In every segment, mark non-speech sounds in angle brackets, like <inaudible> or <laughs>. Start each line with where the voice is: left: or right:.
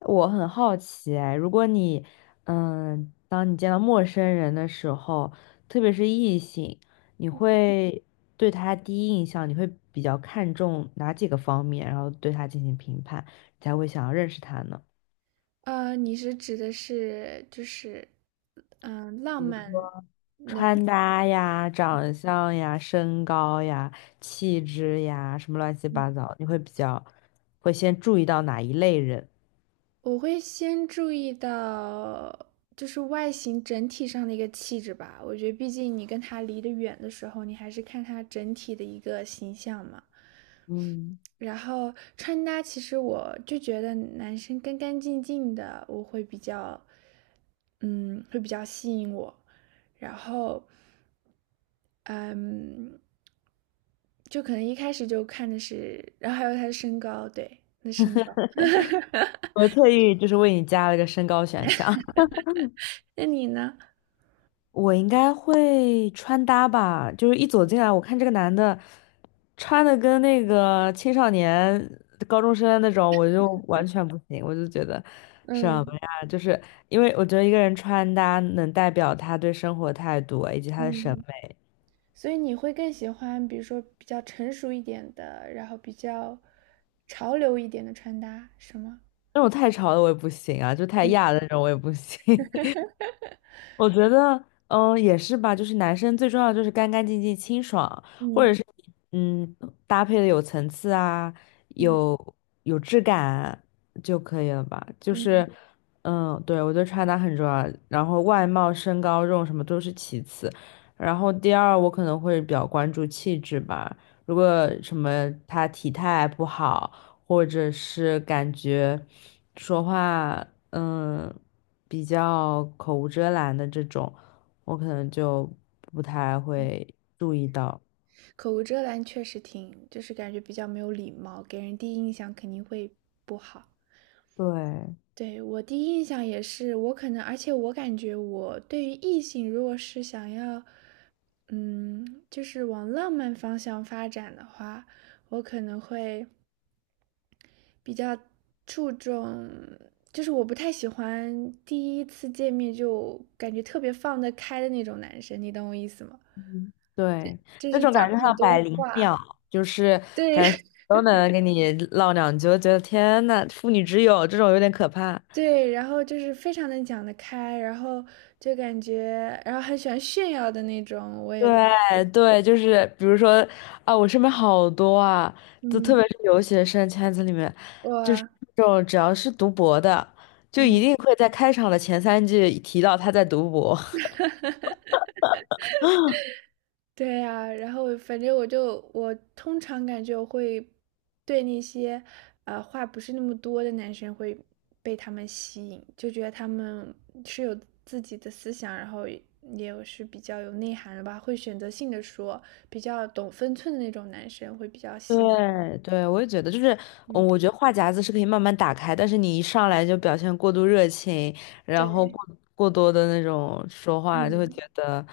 left: 我很好奇哎，如果你，当你见到陌生人的时候，特别是异性，你会对他第一印象，你会比较看重哪几个方面，然后对他进行评判，才会想要认识他呢？
right: 你是指的是就是，浪
left: 比如说
right: 漫那
left: 穿搭呀、长相呀、身高呀、气质呀，什么乱七八糟，你会比较会先注意到哪一类人？
right: 我会先注意到就是外形整体上的一个气质吧。我觉得，毕竟你跟他离得远的时候，你还是看他整体的一个形象嘛。
left: 嗯，
right: 然后穿搭，其实我就觉得男生干干净净的，我会比较，嗯，会比较吸引我。然后。嗯，就可能一开始就看的是，然后还有他的身高，对，他的身高。
left: 我特意就是为你加了个身高选项。
right: 那你呢？
left: 我应该会穿搭吧，就是一走进来，我看这个男的穿的跟那个青少年、高中生那种，我就完全不行，我就觉得什么
right: 嗯
left: 呀？就是因为我觉得一个人穿搭能代表他对生活态度啊以及他的审
right: 嗯，
left: 美，
right: 所以你会更喜欢，比如说比较成熟一点的，然后比较潮流一点的穿搭，是吗？
left: 那种太潮的我也不行啊，就太亚的
right: 嗯
left: 那种我也不行。<laughs> 我觉得，也是吧，就是男生最重要的就是干干净净、清爽，或
right: 嗯
left: 者是嗯，搭配的有层次啊，
right: 嗯
left: 有有质感就可以了吧。就
right: 嗯，
left: 是，嗯，对，我觉得穿搭很重要，然后外貌、身高、这种什么都是其次，然后第二我可能会比较关注气质吧。如果什么他体态不好，或者是感觉说话，比较口无遮拦的这种，我可能就不太会注意到。
right: 口无遮拦确实挺，就是感觉比较没有礼貌，给人第一印象肯定会不好。
left: 对
right: 对，我第一印象也是，我可能，而且我感觉我对于异性，如果是想要，就是往浪漫方向发展的话，我可能会比较注重，就是我不太喜欢第一次见面就感觉特别放得开的那种男生，你懂我意思吗？
left: 嗯，对，
right: 就
left: 那
right: 是
left: 种
right: 讲
left: 感觉
right: 很
left: 像
right: 多
left: 百灵
right: 话，
left: 鸟，就是
right: 对
left: 感觉
right: <laughs>
left: 都能跟你唠两句，我觉得天呐，妇女之友这种有点可怕。
right: 对，然后就是非常能讲得开，然后就感觉，然后很喜欢炫耀的那种，我也不太喜
left: 对
right: 欢。
left: 对，就是比如说啊，我身边好多啊，就特别
right: 嗯，
left: 是留学生圈子里面，就是
right: 我
left: 这种只要是读博的，就一
right: 嗯，
left: 定会在开场的前三句提到他在读博。
right: 对呀，然后反正我通常感觉我会对那些话不是那么多的男生会被他们吸引，就觉得他们是有自己的思想，然后也有是比较有内涵的吧，会选择性的说，比较懂分寸的那种男生会比较吸引我。
left: 对对，我也觉得，就是，
right: 嗯，
left: 我觉得话匣子是可以慢慢打开，但是你一上来就表现过度热情，然后
right: 对，
left: 过多的那种说话，就会
right: 嗯，
left: 觉得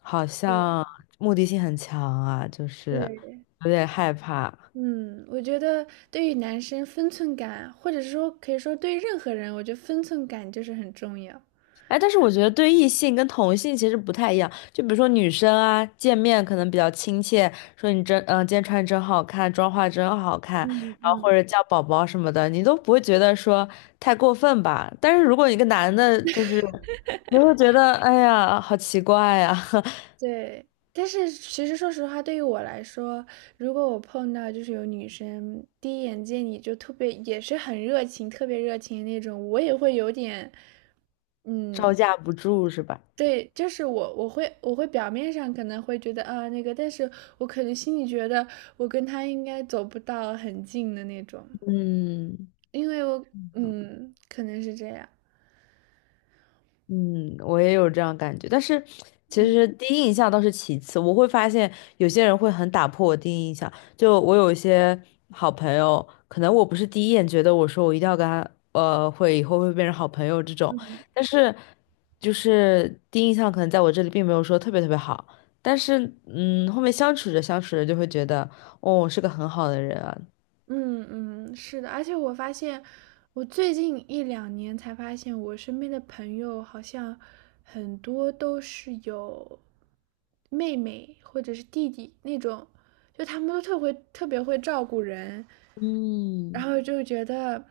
left: 好像
right: 对
left: 目的性很强啊，就是
right: 对。
left: 有点害怕。
right: 嗯，我觉得对于男生分寸感，或者是说可以说对于任何人，我觉得分寸感就是很重要。
left: 哎，但是我觉得对异性跟同性其实不太一样。就比如说女生啊，见面可能比较亲切，说你真，今天穿得真好看，妆化得真好看，
right: 嗯
left: 然后或
right: 嗯，
left: 者叫宝宝什么的，你都不会觉得说太过分吧？但是如果一个男的，就是你会觉得，哎呀，好奇怪呀、<laughs>
right: 对。但是其实说实话，对于我来说，如果我碰到就是有女生第一眼见你就特别也是很热情，特别热情的那种，我也会有点，
left: 招
right: 嗯，
left: 架不住是吧？
right: 对，就是我会表面上可能会觉得啊那个，但是我可能心里觉得我跟她应该走不到很近的那种，
left: 嗯。
right: 因为我嗯，可能是这样。
left: 嗯，我也有这样感觉，但是其
right: 嗯。
left: 实第一印象倒是其次。我会发现有些人会很打破我第一印象，就我有一些好朋友，可能我不是第一眼觉得我说我一定要跟他，会以后会变成好朋友这种，但是就是第一印象可能在我这里并没有说特别特别好，但是嗯，后面相处着相处着就会觉得，哦，是个很好的人啊。
right: 嗯嗯，是的，而且我发现，我最近一两年才发现，我身边的朋友好像很多都是有妹妹或者是弟弟那种，就他们都特别会照顾人，然
left: 嗯
right: 后就觉得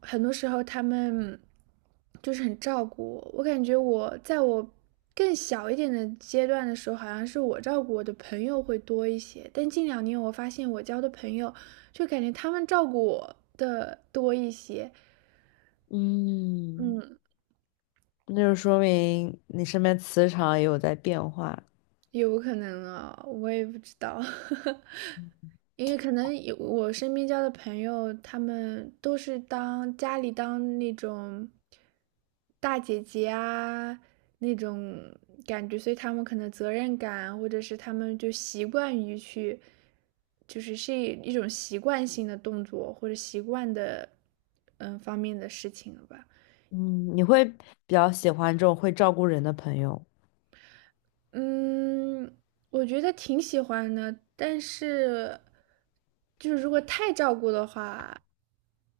right: 很多时候他们就是很照顾我。我感觉我在我更小一点的阶段的时候，好像是我照顾我的朋友会多一些。但近两年我发现我交的朋友，就感觉他们照顾我的多一些。
left: 嗯，
right: 嗯，
left: 那就说明你身边磁场也有在变化。
right: 有可能啊，我也不知道。<laughs> 因为可能有我身边交的朋友，他们都是当家里当那种大姐姐啊那种感觉，所以他们可能责任感，或者是他们就习惯于去，就是是一种习惯性的动作或者习惯的方面的事情了吧。
left: 嗯，你会比较喜欢这种会照顾人的朋友，
right: 嗯，我觉得挺喜欢的，但是就是如果太照顾的话，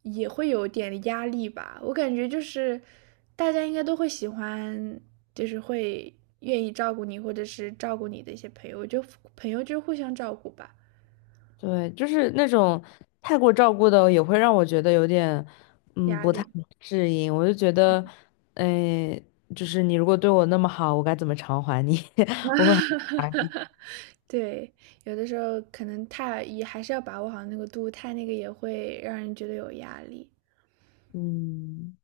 right: 也会有点压力吧。我感觉就是大家应该都会喜欢，就是会愿意照顾你，或者是照顾你的一些朋友。我觉得朋友就是互相照顾吧，
left: 对，就是那种太过照顾的，也会让我觉得有点，嗯，
right: 压
left: 不太
right: 力。
left: 适应。我就觉得，哎，就是你如果对我那么好，我该怎么偿还你？
right: 啊，
left: <laughs> 我，
right: <laughs> 对，有的时候可能太也还是要把握好那个度，太那个也会让人觉得有压力。
left: 嗯。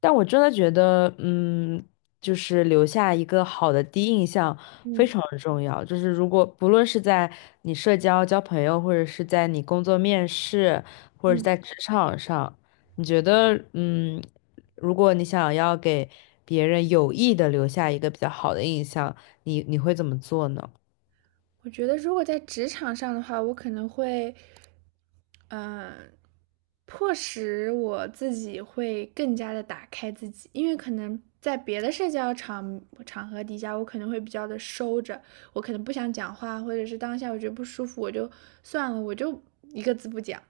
left: 但我真的觉得，嗯，就是留下一个好的第一印象非
right: 嗯
left: 常重要。就是如果不论是在你社交、交朋友，或者是在你工作面试，或者是
right: 嗯。
left: 在职场上，你觉得，嗯，如果你想要给别人有意的留下一个比较好的印象，你会怎么做呢？
right: 我觉得如果在职场上的话，我可能会，嗯、迫使我自己会更加的打开自己，因为可能在别的社交场合底下，我可能会比较的收着，我可能不想讲话，或者是当下我觉得不舒服，我就算了，我就一个字不讲，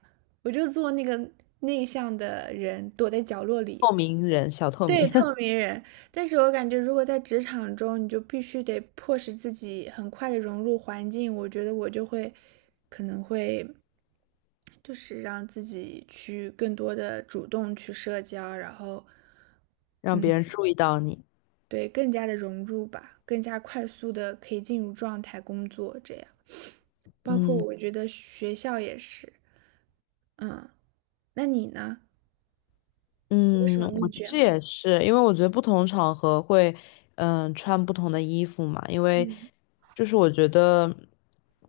right: 我就做那个内向的人，躲在角落里。
left: 透明人，小透
right: 对，
left: 明，
right: 透
left: <laughs>
right: 明人。但是我感觉，如果在职场中，你就必须得迫使自己很快的融入环境。我觉得我就会，可能会就是让自己去更多的主动去社交，然后，
left: 让
right: 嗯，
left: 别人注意到你。
right: 对，更加的融入吧，更加快速的可以进入状态工作这样。包括
left: 嗯。
right: 我觉得学校也是，嗯，那你呢？你有什
left: 嗯，
right: 么秘
left: 我其
right: 诀
left: 实
right: 吗？
left: 也是，因为我觉得不同场合会，穿不同的衣服嘛。因为
right: 嗯
left: 就是我觉得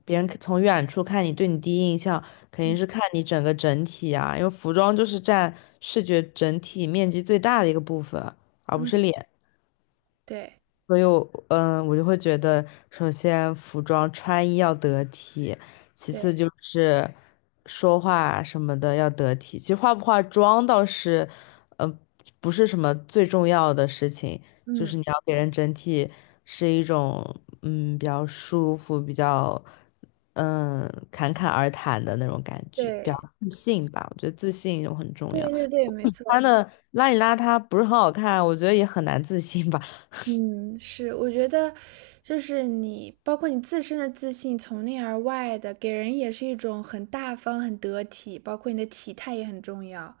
left: 别人从远处看你，对你第一印象肯定
right: 嗯
left: 是看你整个整体啊，因为服装就是占视觉整体面积最大的一个部分，而不是
right: 嗯，
left: 脸。
right: 对
left: 所以我，嗯，我就会觉得，首先服装穿衣要得体，其次
right: 对，
left: 就是说话什么的要得体。其实化不化妆倒是，嗯，不是什么最重要的事情，就是
right: 嗯
left: 你要给人整体是一种，嗯，比较舒服、比较，嗯，侃侃而谈的那种感觉，比较
right: 对
left: 自信吧。我觉得自信就很重
right: 对对
left: 要。
right: 对对，没错。
left: 穿的邋里邋遢不是很好看，我觉得也很难自信吧。
right: 嗯，是，我觉得就是你，包括你自身的自信，从内而外的，给人也是一种很大方、很得体，包括你的体态也很重要，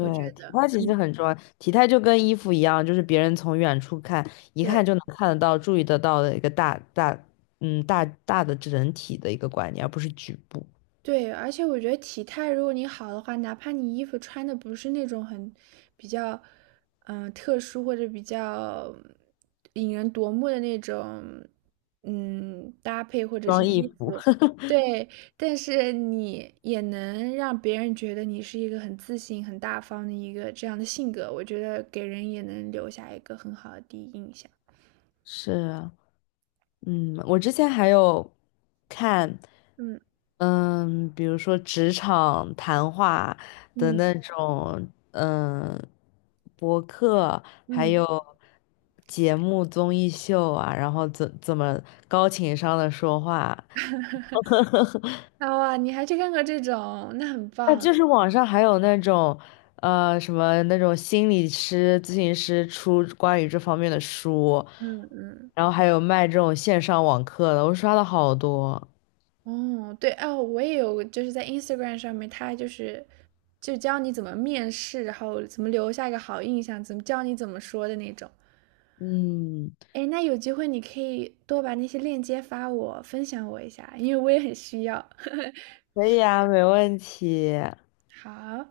right: 我觉
left: 体
right: 得，
left: 态其实
right: 嗯，
left: 很重要，体态就跟衣服一样，就是别人从远处看，一看
right: 对。
left: 就能看得到、注意得到的一个大大，嗯，大大的整体的一个观念，而不是局部。
right: 对，而且我觉得体态如果你好的话，哪怕你衣服穿的不是那种很比较特殊或者比较引人夺目的那种搭配或者是
left: 装衣
right: 衣
left: 服。
right: 服，
left: <laughs>
right: 对，但是你也能让别人觉得你是一个很自信、很大方的一个这样的性格，我觉得给人也能留下一个很好的第一印象。
left: 是啊，嗯，我之前还有看，
right: 嗯
left: 嗯，比如说职场谈话的那
right: 嗯
left: 种，嗯，博客，还
right: 嗯，
left: 有节目综艺秀啊，然后怎么高情商的说话，
right: 啊哇，你还去看过这种，那很
left: 那
right: 棒。
left: 就是网上还有那种，什么那种心理师、咨询师出关于这方面的书，
right: 嗯嗯。
left: 然后还有卖这种线上网课的，我刷了好多。
right: 哦，对哦，我也有，就是在 Instagram 上面，他就是就教你怎么面试，然后怎么留下一个好印象，怎么教你怎么说的那种。
left: 嗯，
right: 哎，那有机会你可以多把那些链接发我，分享我一下，因为我也很需要。<laughs>
left: 可以啊，没问题。
right: 好。